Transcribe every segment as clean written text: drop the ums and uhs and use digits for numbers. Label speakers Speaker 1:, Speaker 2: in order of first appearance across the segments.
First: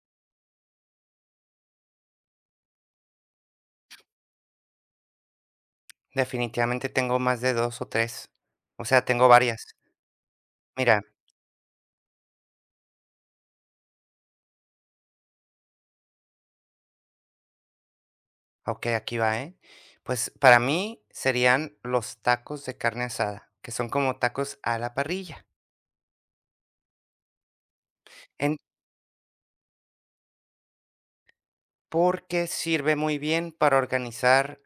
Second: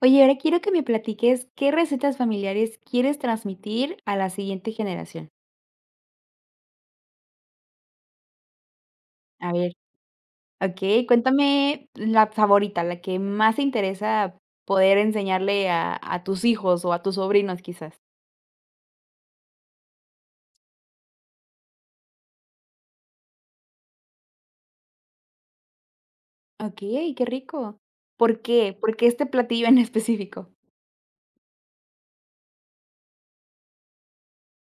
Speaker 1: Oye, ahora quiero que me platiques qué recetas familiares quieres transmitir a la siguiente generación.
Speaker 2: Definitivamente tengo más de 2 o tres. O sea, tengo
Speaker 1: A
Speaker 2: varias.
Speaker 1: ver,
Speaker 2: Mira,
Speaker 1: ¿ok? Cuéntame la favorita, la que más te interesa poder enseñarle a tus hijos o a tus sobrinos, quizás.
Speaker 2: okey, aquí va, ¿eh? Pues, para mí serían los tacos de carne asada, que son como tacos a la parrilla,
Speaker 1: Ok, qué rico. ¿Por
Speaker 2: en
Speaker 1: qué? ¿Por qué este platillo en específico?
Speaker 2: porque sirve muy bien para organizar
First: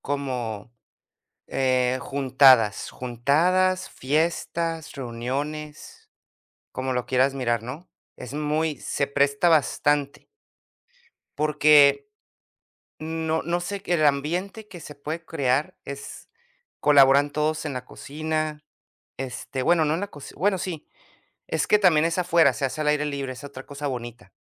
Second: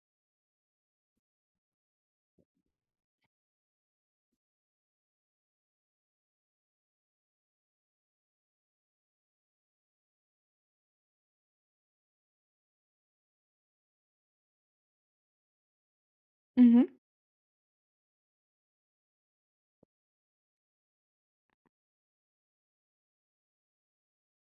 Speaker 2: como, juntadas, fiestas, reuniones, como lo quieras mirar, ¿no? Es muy se presta bastante, porque no sé, el ambiente que se puede crear es
Speaker 1: Ujú.
Speaker 2: colaboran todos en la cocina, este, bueno, no en la cocina, bueno, sí, es que también es afuera, se hace al aire libre, es otra cosa bonita.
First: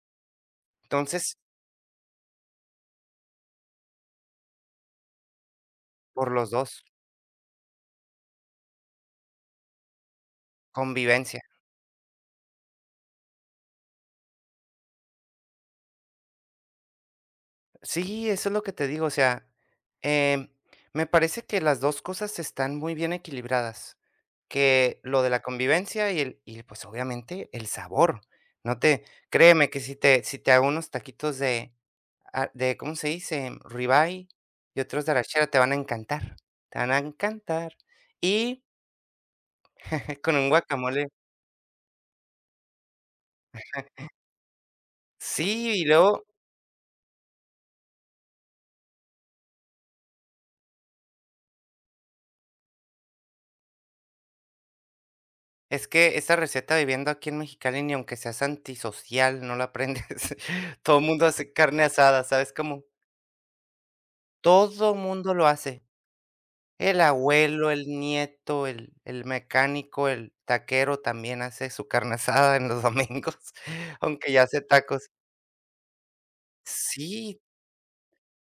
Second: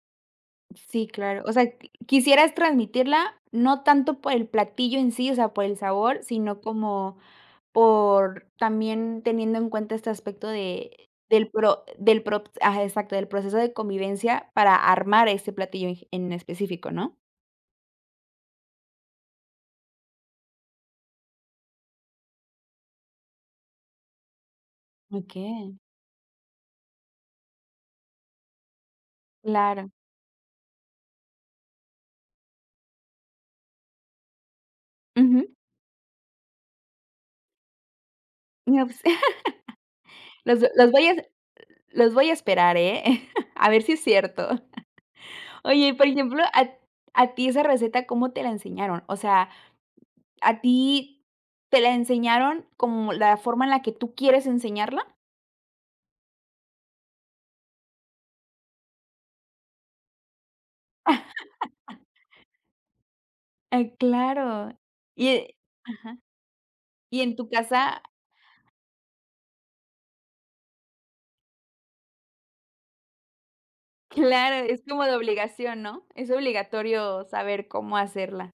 Speaker 1: Sí,
Speaker 2: Entonces,
Speaker 1: claro. O sea, quisieras transmitirla, no tanto por el platillo en sí, o sea, por el sabor,
Speaker 2: por los
Speaker 1: sino
Speaker 2: dos,
Speaker 1: como. Por también teniendo en cuenta este aspecto de
Speaker 2: convivencia.
Speaker 1: del pro ajá, exacto, del proceso de convivencia para armar ese platillo en específico, ¿no?
Speaker 2: Sí, eso es lo que te digo, o sea, em, me parece que las 2 cosas están muy bien equilibradas, que lo de la
Speaker 1: Okey.
Speaker 2: convivencia y el y, pues, obviamente, el sabor. No te créeme que
Speaker 1: Claro.
Speaker 2: si te hago unos taquitos de de, ¿cómo se dice? Ribeye y otros de
Speaker 1: Ujú.
Speaker 2: arrachera, te van a encantar, te van a encantar. Y
Speaker 1: No, pues,
Speaker 2: con un
Speaker 1: los los voy
Speaker 2: guacamole,
Speaker 1: a los voy a esperar, ¿eh? A ver si es cierto.
Speaker 2: sí, y
Speaker 1: Oye, y por
Speaker 2: luego
Speaker 1: ejemplo, a ti esa receta, ¿cómo te la enseñaron? O sea, ¿a ti te la enseñaron como la forma en la que tú quieres enseñarla?
Speaker 2: es que esa receta, viviendo aquí en Mexicali, ni aunque seas antisocial, no la aprendes. Todo el mundo hace carne asada, ¿sabes cómo?
Speaker 1: Ay, claro.
Speaker 2: Todo el mundo lo
Speaker 1: Y
Speaker 2: hace. El
Speaker 1: y en tu
Speaker 2: abuelo, el
Speaker 1: casa.
Speaker 2: nieto, el mecánico, el taquero también hace su carne asada en los domingos, aunque ya
Speaker 1: Claro,
Speaker 2: hace
Speaker 1: es como
Speaker 2: tacos.
Speaker 1: de obligación, ¿no? Es obligatorio
Speaker 2: Sí.
Speaker 1: saber cómo hacerla.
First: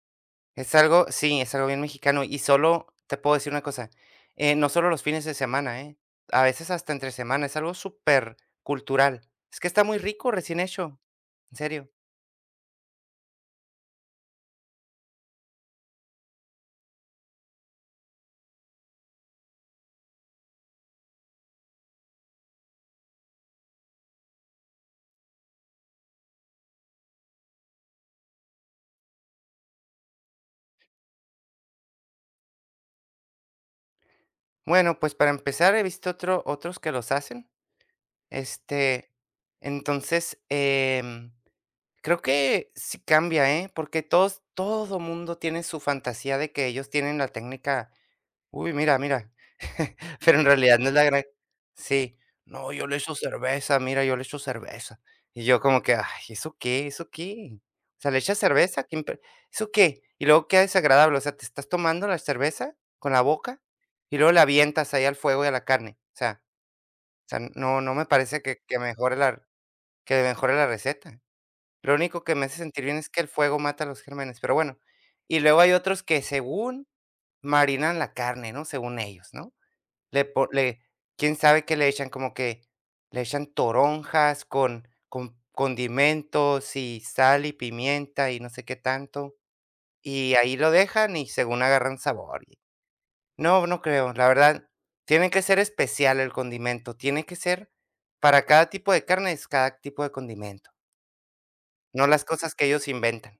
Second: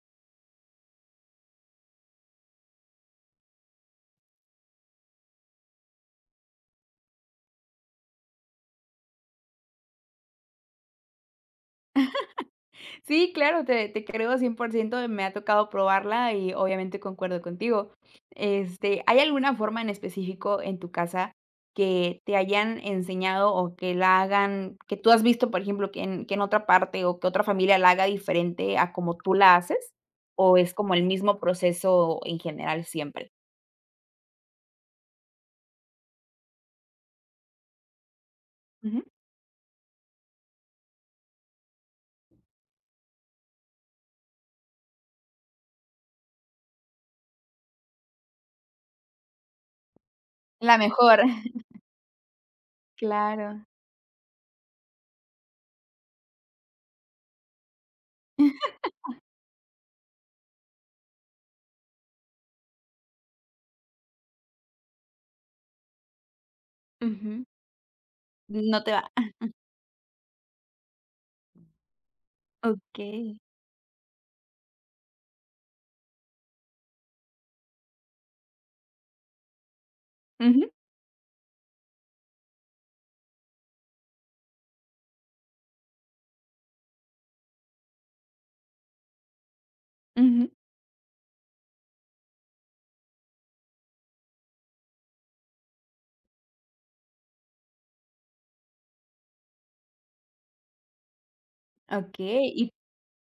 Speaker 2: Es algo, sí, es algo bien mexicano. Y solo te puedo decir una cosa, no solo los fines de semana, ¿eh? A veces hasta entre semana, es algo súper cultural. Es que está muy rico, recién hecho, en serio.
Speaker 1: Sí, claro, te creo 100%. Me ha tocado probarla y obviamente concuerdo contigo. Este, ¿hay alguna forma en específico en tu casa que te hayan enseñado o que la hagan que tú has visto, por ejemplo, que en otra parte o que otra familia la haga diferente a como tú la haces? ¿O es como el mismo proceso en general siempre?
Speaker 2: Bueno, pues para empezar, he visto otros que los hacen,
Speaker 1: Ujú.
Speaker 2: este, entonces, creo que sí cambia, ¿eh? Porque todo mundo tiene su fantasía de que ellos tienen la técnica. Uy, mira, mira. Pero en
Speaker 1: La
Speaker 2: realidad no es la
Speaker 1: mejor,
Speaker 2: gran. Sí. No, yo le echo
Speaker 1: claro.
Speaker 2: cerveza, mira, yo le echo cerveza. Y yo como que: "Ay, ¿eso qué? ¿Eso qué?". O sea, ¿le echas cerveza? ¿Quién pe ¿Eso qué? Y luego queda desagradable, o sea, te estás tomando la cerveza con la boca y luego la avientas ahí al fuego y a la carne. O sea, o sea,
Speaker 1: Ujú.
Speaker 2: no me parece que que
Speaker 1: No te va.
Speaker 2: mejore la que mejore la receta. Lo único que me hace sentir bien es que
Speaker 1: Okey.
Speaker 2: el fuego mata a los gérmenes, pero bueno. Y luego hay otros que, según, marinan la carne, ¿no? Según ellos, ¿no? Le po
Speaker 1: Ujú,
Speaker 2: le quién sabe qué le echan, como que le echan toronjas con condimentos y sal y pimienta y no sé qué tanto, y
Speaker 1: ujú.
Speaker 2: ahí lo dejan y según agarran sabor. Y no, no creo, la verdad, tiene que ser especial el condimento, tiene que ser, para cada tipo de carne es cada tipo de condimento, no las
Speaker 1: Okey,
Speaker 2: cosas que
Speaker 1: y
Speaker 2: ellos inventan.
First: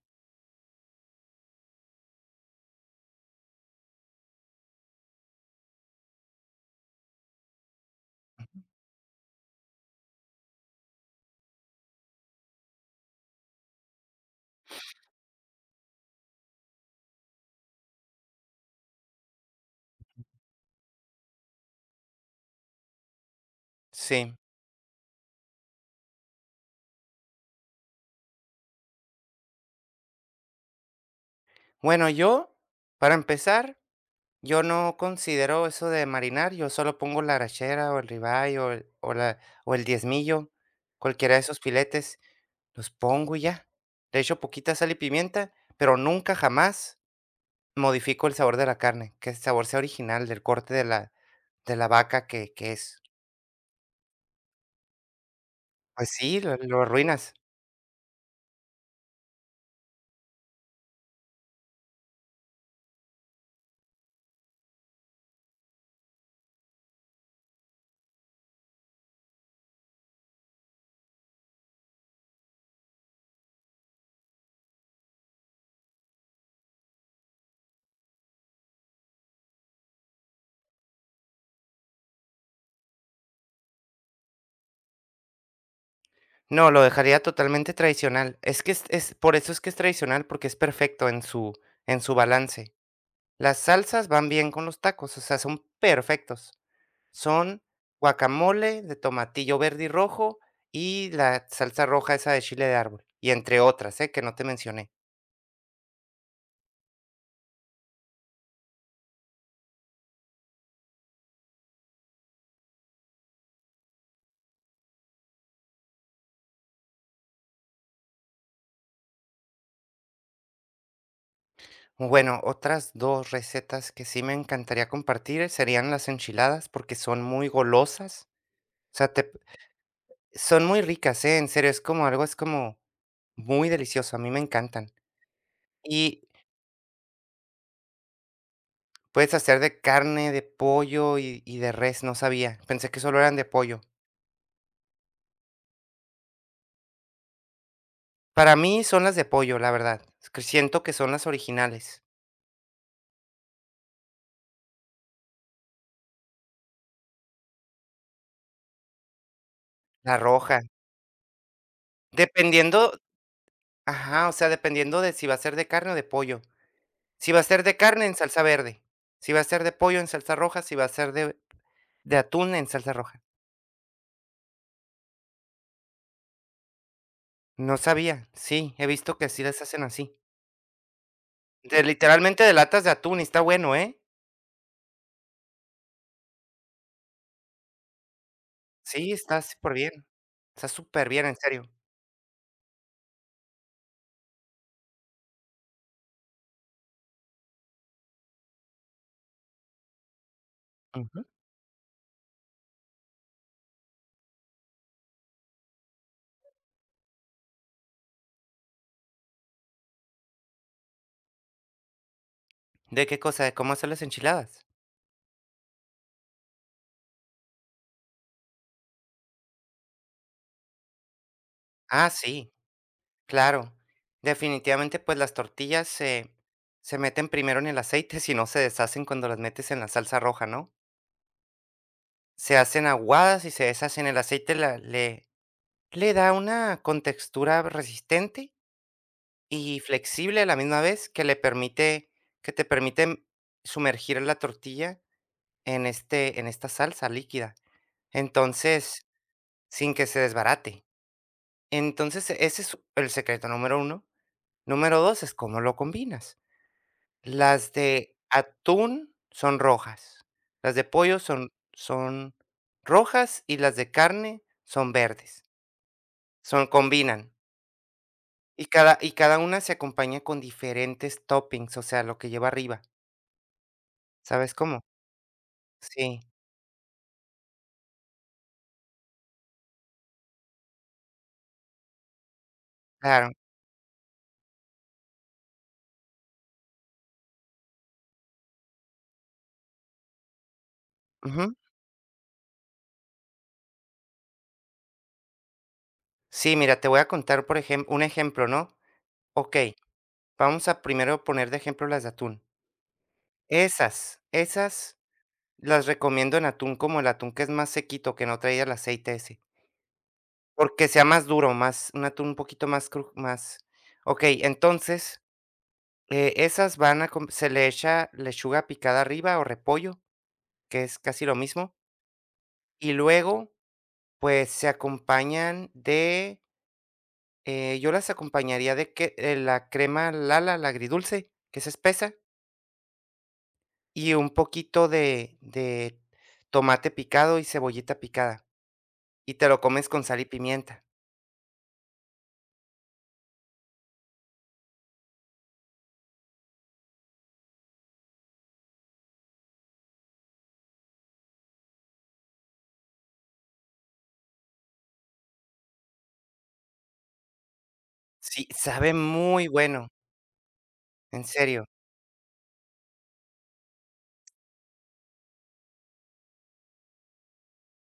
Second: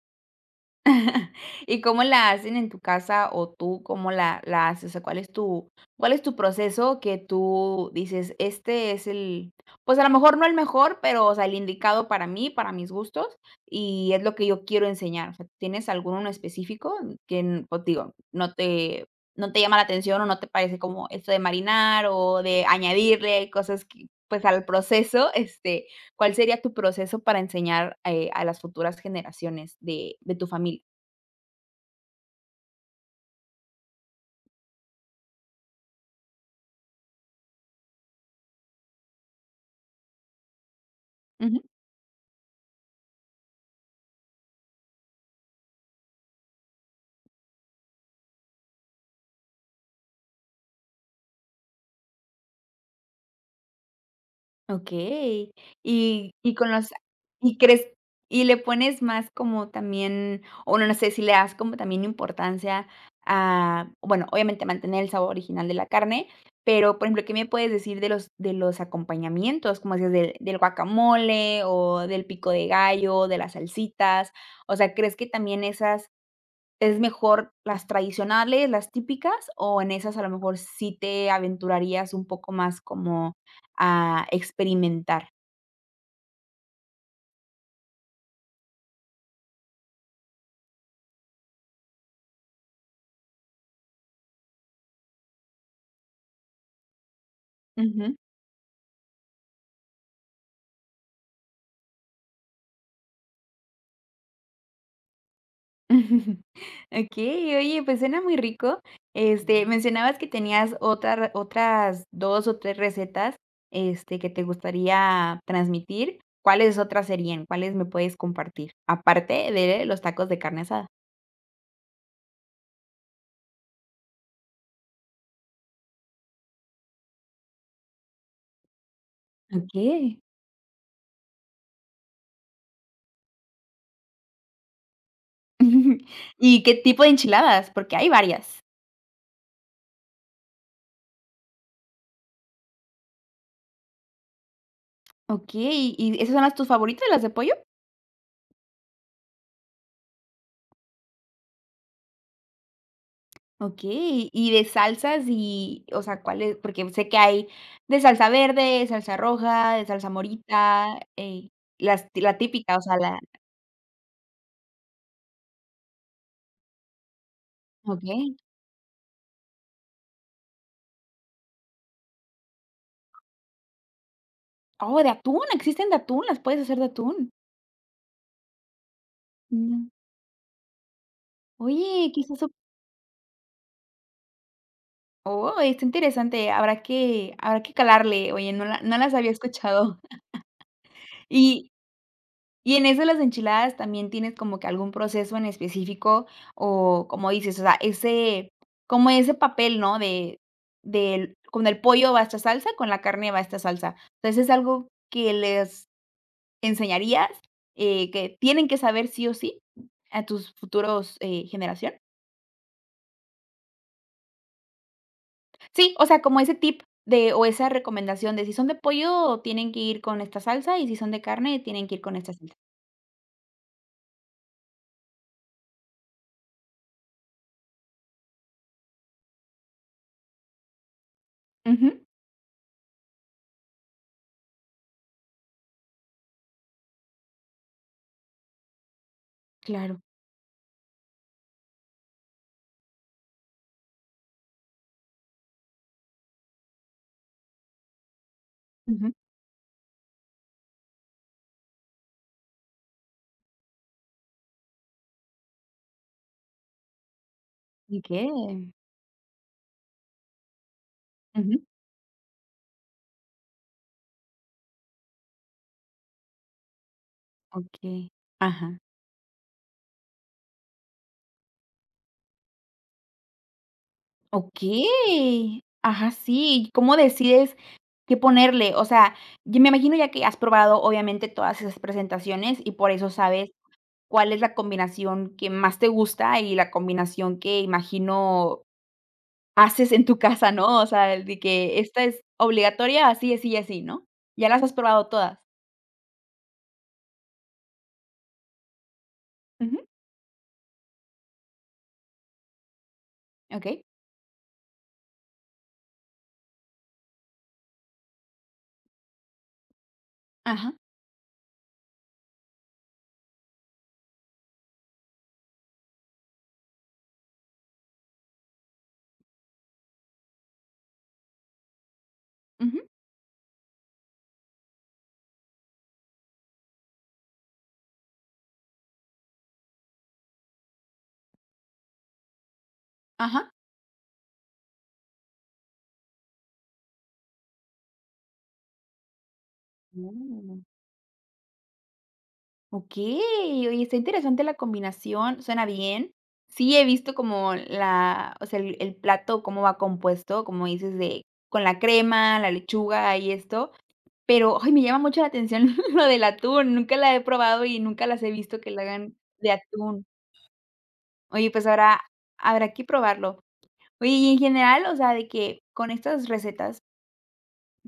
Speaker 1: ¿y cómo la hacen en tu casa o tú cómo la haces? O sea, cuál es tu proceso que tú dices: "Este es el", pues, a lo mejor no el mejor, pero, o sea, el indicado para mí, para mis gustos, y es lo que yo quiero enseñar? O sea, ¿tienes alguno en específico que n pues, digo, no te llama la atención o no te parece como esto de marinar o de añadirle cosas que,
Speaker 2: Sí.
Speaker 1: pues, al proceso? Este, ¿cuál sería tu proceso para enseñar, a las futuras generaciones de tu familia?
Speaker 2: Bueno, yo, para empezar, yo no considero eso de marinar, yo solo pongo la arachera o el ribeye o el, o la, o el diezmillo, cualquiera de esos
Speaker 1: Ujú,
Speaker 2: filetes, los pongo y ya. Le echo poquita sal y pimienta, pero nunca jamás modifico el sabor de la carne, que el sabor sea original del corte de la vaca que es.
Speaker 1: okey.
Speaker 2: Pues sí,
Speaker 1: Y con
Speaker 2: lo
Speaker 1: los
Speaker 2: arruinas.
Speaker 1: ¿y crees y le pones más como también, o no, no sé, si le das como también importancia a, bueno, obviamente mantener el sabor original de la carne, pero, por ejemplo, ¿qué me puedes decir de los acompañamientos? Como decías del guacamole, o del pico de gallo, de las salsitas. O sea, ¿crees que también esas ¿es mejor las tradicionales, las típicas, o en esas a lo mejor sí te aventurarías un poco más como a experimentar?
Speaker 2: No, lo dejaría totalmente tradicional. Es que es- por eso es que es tradicional, porque es perfecto en su balance. Las salsas van bien con los tacos, o sea, son perfectos. Son
Speaker 1: Ujú.
Speaker 2: guacamole de tomatillo verde y rojo y la salsa roja esa de chile de árbol, y entre otras, ¿eh?, que no te mencioné.
Speaker 1: Okey, oye, pues suena muy rico. Este, mencionabas que tenías otras 2 o 3 recetas, este, que te gustaría transmitir. ¿Cuáles otras serían? ¿Cuáles me puedes compartir? Aparte de los tacos de carne asada.
Speaker 2: Bueno, otras 2 recetas que sí me encantaría compartir serían las enchiladas, porque son muy golosas. O sea, te
Speaker 1: Okey.
Speaker 2: son muy ricas, ¿eh? En serio, es como algo, es como muy delicioso, a mí me encantan. Y
Speaker 1: ¿Y qué tipo de enchiladas? Porque hay varias.
Speaker 2: puedes hacer de carne, de pollo y de res, no sabía, pensé que solo eran de pollo.
Speaker 1: Okey, ¿y esas son las tus favoritas, las de pollo?
Speaker 2: Para mí son las de pollo, la verdad, es que siento que son las originales.
Speaker 1: Okey, y de salsas y, o sea, ¿cuáles? Porque sé que hay de salsa verde, salsa roja, de salsa
Speaker 2: La roja.
Speaker 1: morita, las la típica, o sea,
Speaker 2: Dependiendo,
Speaker 1: la
Speaker 2: ajá, o sea, dependiendo de si va a ser de carne o de pollo. Si va a ser de carne, en
Speaker 1: okey.
Speaker 2: salsa verde. Si va a ser de pollo, en salsa roja. Si va a ser de atún, en salsa roja.
Speaker 1: Oh, de atún, existen de atún, las puedes hacer de atún.
Speaker 2: No sabía. Sí, he visto que sí las hacen
Speaker 1: Mm,
Speaker 2: así. De
Speaker 1: oye, quizás
Speaker 2: literalmente
Speaker 1: su
Speaker 2: de latas de atún, y está bueno, ¿eh?
Speaker 1: oh, está interesante, habrá que calarle, oye, no
Speaker 2: Sí,
Speaker 1: las había
Speaker 2: está súper bien.
Speaker 1: escuchado.
Speaker 2: Está súper bien, en serio.
Speaker 1: Y y en eso de las enchiladas, ¿también tienes como que algún proceso en específico? O como dices, o sea, ese como ese papel, ¿no? De
Speaker 2: Ujú.
Speaker 1: del con el pollo va esta salsa, con la carne va esta salsa. Entonces, ¿es algo que les enseñarías, que tienen que saber sí o sí a tus futuros, generación?
Speaker 2: ¿De qué cosa? ¿De cómo hacer las enchiladas?
Speaker 1: Sí, o sea, como ese tip de o esa recomendación de si son de pollo, tienen que ir con esta salsa, y si son de carne, tienen que ir
Speaker 2: Ah,
Speaker 1: con esta
Speaker 2: sí.
Speaker 1: salsa.
Speaker 2: Claro, definitivamente, pues las tortillas se, se meten primero en el aceite, si no se deshacen cuando las metes en la salsa roja, ¿no?
Speaker 1: Ujú,
Speaker 2: Se hacen aguadas y se deshacen. El aceite la- le da una contextura resistente y
Speaker 1: claro.
Speaker 2: flexible a la misma vez que le permite, que te permite sumergir la tortilla en este, en esta salsa líquida. Entonces,
Speaker 1: Ujú.
Speaker 2: sin que se desbarate. Entonces, ese es el secreto número 1. Número 2 es cómo lo combinas. Las de
Speaker 1: Okey.
Speaker 2: atún son rojas, las de pollo
Speaker 1: Ujú.
Speaker 2: son rojas y las de carne son verdes, son combinan,
Speaker 1: Okey, ajá,
Speaker 2: y cada una se acompaña con diferentes toppings, o sea, lo que lleva arriba, ¿sabes cómo?
Speaker 1: okey, ajá,
Speaker 2: Sí,
Speaker 1: sí, ¿cómo decides qué ponerle? O sea, yo me imagino ya que has probado, obviamente, todas esas presentaciones y por eso
Speaker 2: claro,
Speaker 1: sabes cuál es la combinación que más te gusta y la combinación que imagino haces en tu casa, ¿no? O sea, el de
Speaker 2: ujú.
Speaker 1: que esta es obligatoria, así, así y así, ¿no? ¿Ya las has probado todas?
Speaker 2: Sí, mira, te voy a contar, por ejemplo, un ejemplo, ¿no? Okey,
Speaker 1: Ujú,
Speaker 2: vamos a primero poner de ejemplo las de atún.
Speaker 1: okey,
Speaker 2: Esas las recomiendo en atún, como el atún que es más sequito, que no traía el aceite ese.
Speaker 1: ajá,
Speaker 2: Porque sea más duro, más un atún un poquito más cru más, okey, entonces, esas van a com se le echa lechuga picada arriba o repollo, que es casi lo mismo,
Speaker 1: ujú,
Speaker 2: y luego, pues, se acompañan de, yo las acompañaría de que, la crema Lala, la agridulce, que es espesa,
Speaker 1: ajá.
Speaker 2: y un poquito de tomate picado y cebollita picada, y te lo comes con sal y
Speaker 1: Mm.
Speaker 2: pimienta.
Speaker 1: Ok, oye, está interesante la combinación, suena bien. Sí, he visto como la, o sea, el plato, cómo va compuesto, como dices, de con la crema, la lechuga y esto, pero ay, me llama mucho la atención lo del atún, nunca la he probado y nunca las he
Speaker 2: Sí,
Speaker 1: visto que la
Speaker 2: sabe
Speaker 1: hagan
Speaker 2: muy
Speaker 1: de
Speaker 2: bueno,
Speaker 1: atún.
Speaker 2: en
Speaker 1: Oye, pues
Speaker 2: serio.
Speaker 1: ahora habrá que probarlo. Oye, y en general, o sea, de que con estas recetas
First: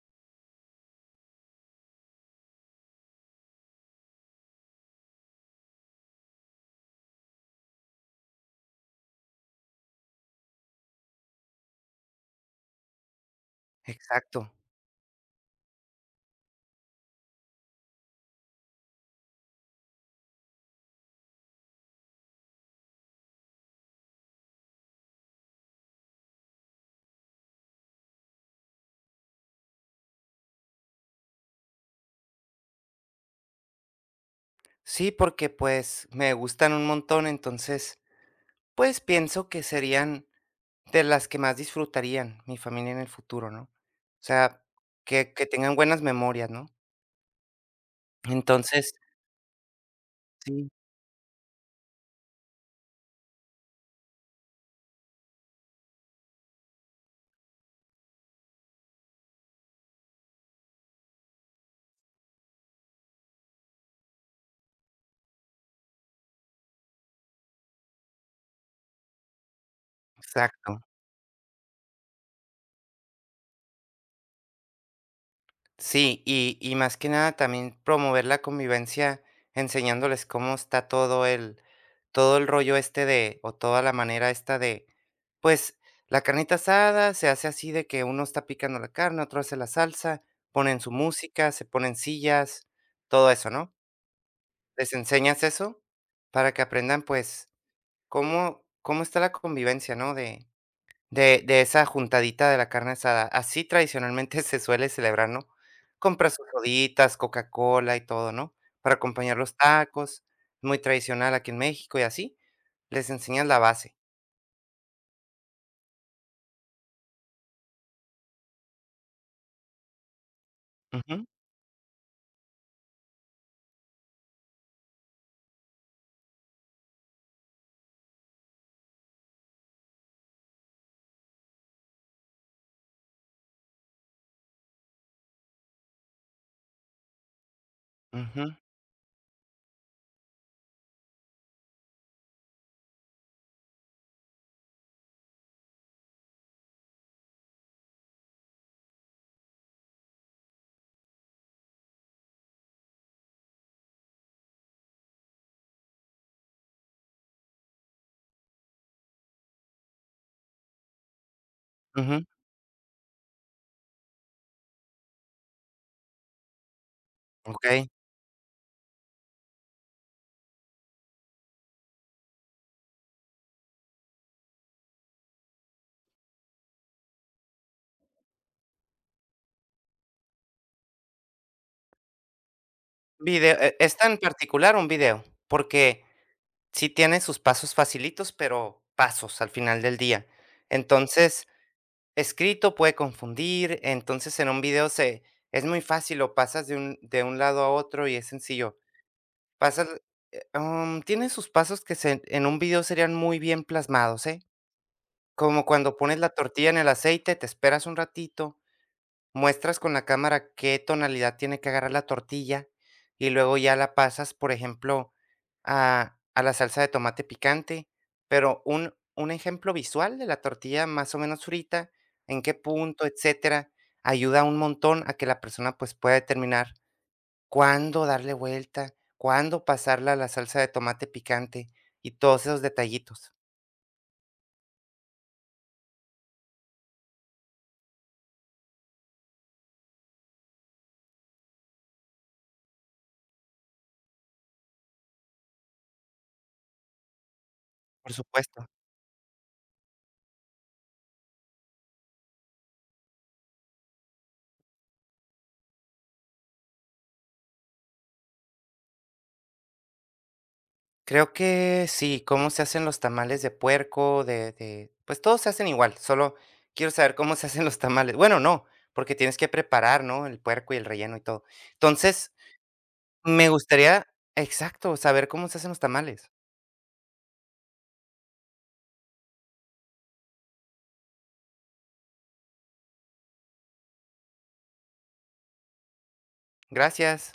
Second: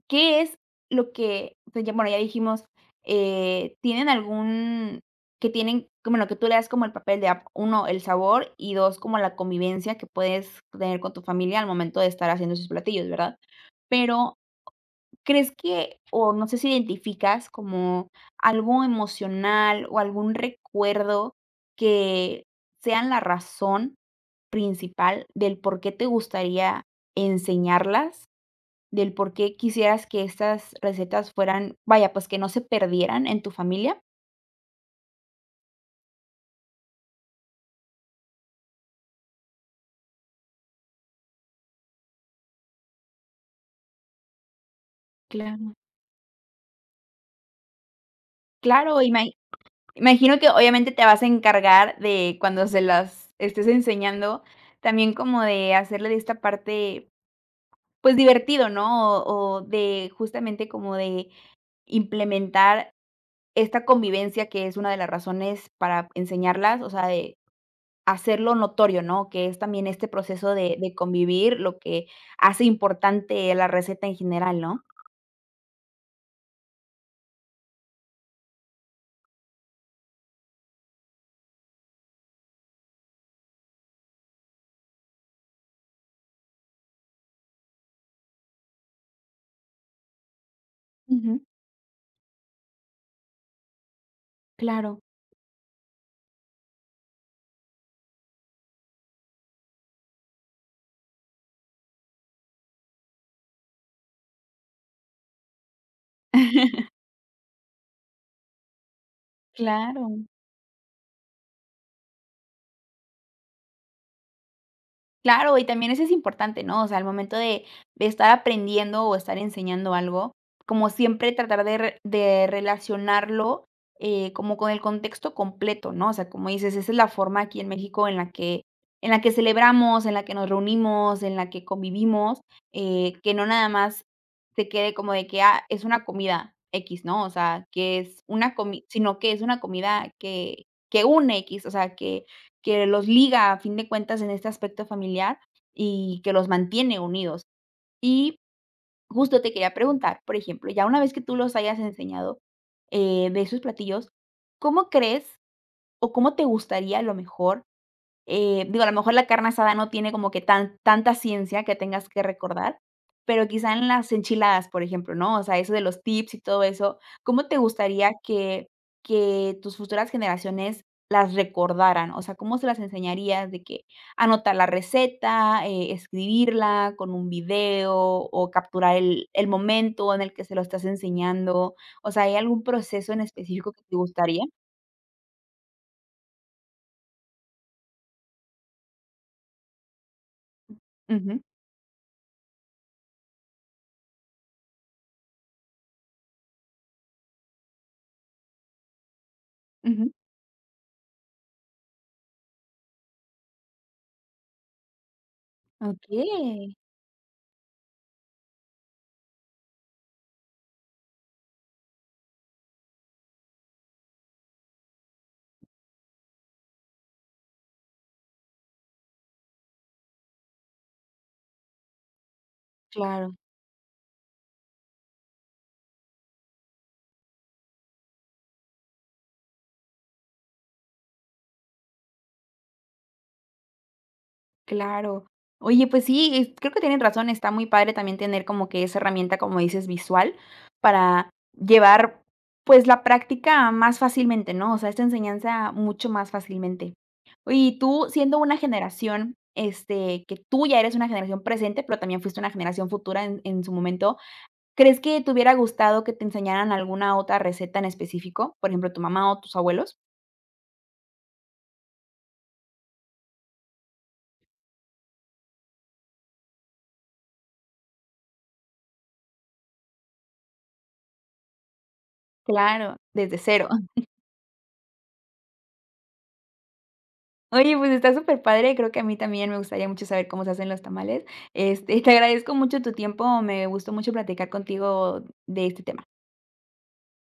Speaker 1: ¿qué es lo que? Pues ya, bueno, ya dijimos, ¿tienen algún que tienen, como lo que tú le das como el papel de ap uno, el sabor y 2 como la convivencia que puedes tener con tu familia al momento de estar haciendo esos platillos, ¿verdad? Pero,
Speaker 2: Exacto.
Speaker 1: ¿crees que o no sé si identificas como algo emocional o algún recuerdo que sean la razón principal del por qué te gustaría enseñarlas? Del por qué quisieras que estas recetas fueran, vaya, pues, que no se perdieran en tu familia.
Speaker 2: Sí, porque, pues, me gustan un montón, entonces, pues, pienso que serían de las que más disfrutarían mi familia en el futuro, ¿no? O sea, que
Speaker 1: Claro.
Speaker 2: tengan buenas memorias, ¿no? Entonces
Speaker 1: Claro, imagino que
Speaker 2: sí,
Speaker 1: obviamente te vas a encargar de cuando se las estés enseñando, también como de hacerle de esta parte, pues, divertido, ¿no? O de justamente como de implementar esta convivencia que es una de las razones para enseñarlas, o sea, de hacerlo notorio, ¿no? Que es también este proceso de
Speaker 2: exacto.
Speaker 1: de convivir lo que hace importante la receta en general, ¿no?
Speaker 2: Sí, y más que nada también promover la convivencia enseñándoles cómo está todo el rollo este de, o toda la manera esta de, pues, la carnita asada se hace así, de que uno está picando la carne, otro hace la salsa, ponen su
Speaker 1: Ujú.
Speaker 2: música, se ponen sillas, todo eso, ¿no? Les
Speaker 1: Claro,
Speaker 2: enseñas eso para que aprendan, pues, cómo está la convivencia, ¿no? De esa juntadita de la carne asada, así tradicionalmente se suele celebrar, ¿no? Compras sus roditas, Coca-Cola y todo, ¿no? Para acompañar los tacos,
Speaker 1: claro.
Speaker 2: muy tradicional aquí en México y así, les enseñas la base.
Speaker 1: Claro, y también eso es importante, ¿no? O sea, al momento de estar aprendiendo o estar enseñando algo, como
Speaker 2: Ujú,
Speaker 1: siempre tratar de re de relacionarlo, como con el contexto completo, ¿no? O sea, como dices, esa es la forma aquí en México en la que celebramos, en la que nos reunimos, en la que convivimos, que no nada más se quede como de que, ah, es una comida X, ¿no? O sea, que es
Speaker 2: ujú,
Speaker 1: una comi sino que es una comida que une X, o sea, que los liga, a fin de cuentas, en este aspecto familiar y que los mantiene unidos. Y justo te quería preguntar, por ejemplo, ya una vez que tú los hayas enseñado, de esos platillos, ¿cómo crees o cómo te gustaría a lo mejor digo, a lo mejor la carne asada no tiene como que tanta ciencia que tengas que
Speaker 2: ujú,
Speaker 1: recordar, pero quizá en las enchiladas, por ejemplo, ¿no? O sea, eso de los tips y todo eso, ¿cómo te
Speaker 2: okey.
Speaker 1: gustaría que tus futuras generaciones las recordaran? O sea, ¿cómo se las enseñarías de que anotar la receta, escribirla con un video o capturar el momento en el que se lo estás enseñando? O sea, ¿hay algún proceso en
Speaker 2: Video,
Speaker 1: específico
Speaker 2: e
Speaker 1: que te
Speaker 2: esta en
Speaker 1: gustaría?
Speaker 2: particular, un video, porque sí tiene sus pasos facilitos, pero pasos al final del día.
Speaker 1: Ujú,
Speaker 2: Entonces escrito puede confundir, entonces en un video se es muy fácil, lo pasas de un lado a otro y es sencillo. Pasas,
Speaker 1: ujú.
Speaker 2: tiene sus pasos que se en un video serían muy bien plasmados, ¿eh? Como cuando pones la tortilla
Speaker 1: Okey,
Speaker 2: en el aceite, te esperas un ratito. Muestras con la cámara qué tonalidad tiene que agarrar la tortilla y luego ya la pasas, por ejemplo, a la salsa de tomate picante, pero un ejemplo visual de la tortilla más o menos frita, en qué punto,
Speaker 1: claro.
Speaker 2: etcétera, ayuda un montón a que la persona, pues, pueda determinar cuándo darle vuelta, cuándo pasarla a la salsa de tomate picante y todos esos detallitos,
Speaker 1: Claro. Oye, pues sí, creo que tienen razón, está muy padre también tener como que esa herramienta, como dices, visual para llevar, pues, la práctica más fácilmente, ¿no? O sea, esta enseñanza mucho más fácilmente. Oye, y tú
Speaker 2: por
Speaker 1: siendo una
Speaker 2: supuesto.
Speaker 1: generación, este, que tú ya eres una generación presente, pero también fuiste una generación futura en su momento, ¿crees que te hubiera gustado que te enseñaran alguna otra receta en específico? Por ejemplo, tu mamá o tus abuelos.
Speaker 2: Creo que sí, cómo se hacen los tamales de puerco, de pues, todos se hacen igual, solo quiero saber cómo se hacen los tamales. Bueno, no, porque tienes que preparar, ¿no?, el puerco y el relleno y todo. Entonces,
Speaker 1: Claro, desde
Speaker 2: me
Speaker 1: cero.
Speaker 2: gustaría exacto, saber cómo se hacen los tamales.
Speaker 1: Oye, pues está súper padre. Creo que a mí también me gustaría mucho saber cómo se hacen los tamales. Este, te agradezco mucho tu tiempo, me gustó mucho platicar contigo de este tema.
Speaker 2: Gracias.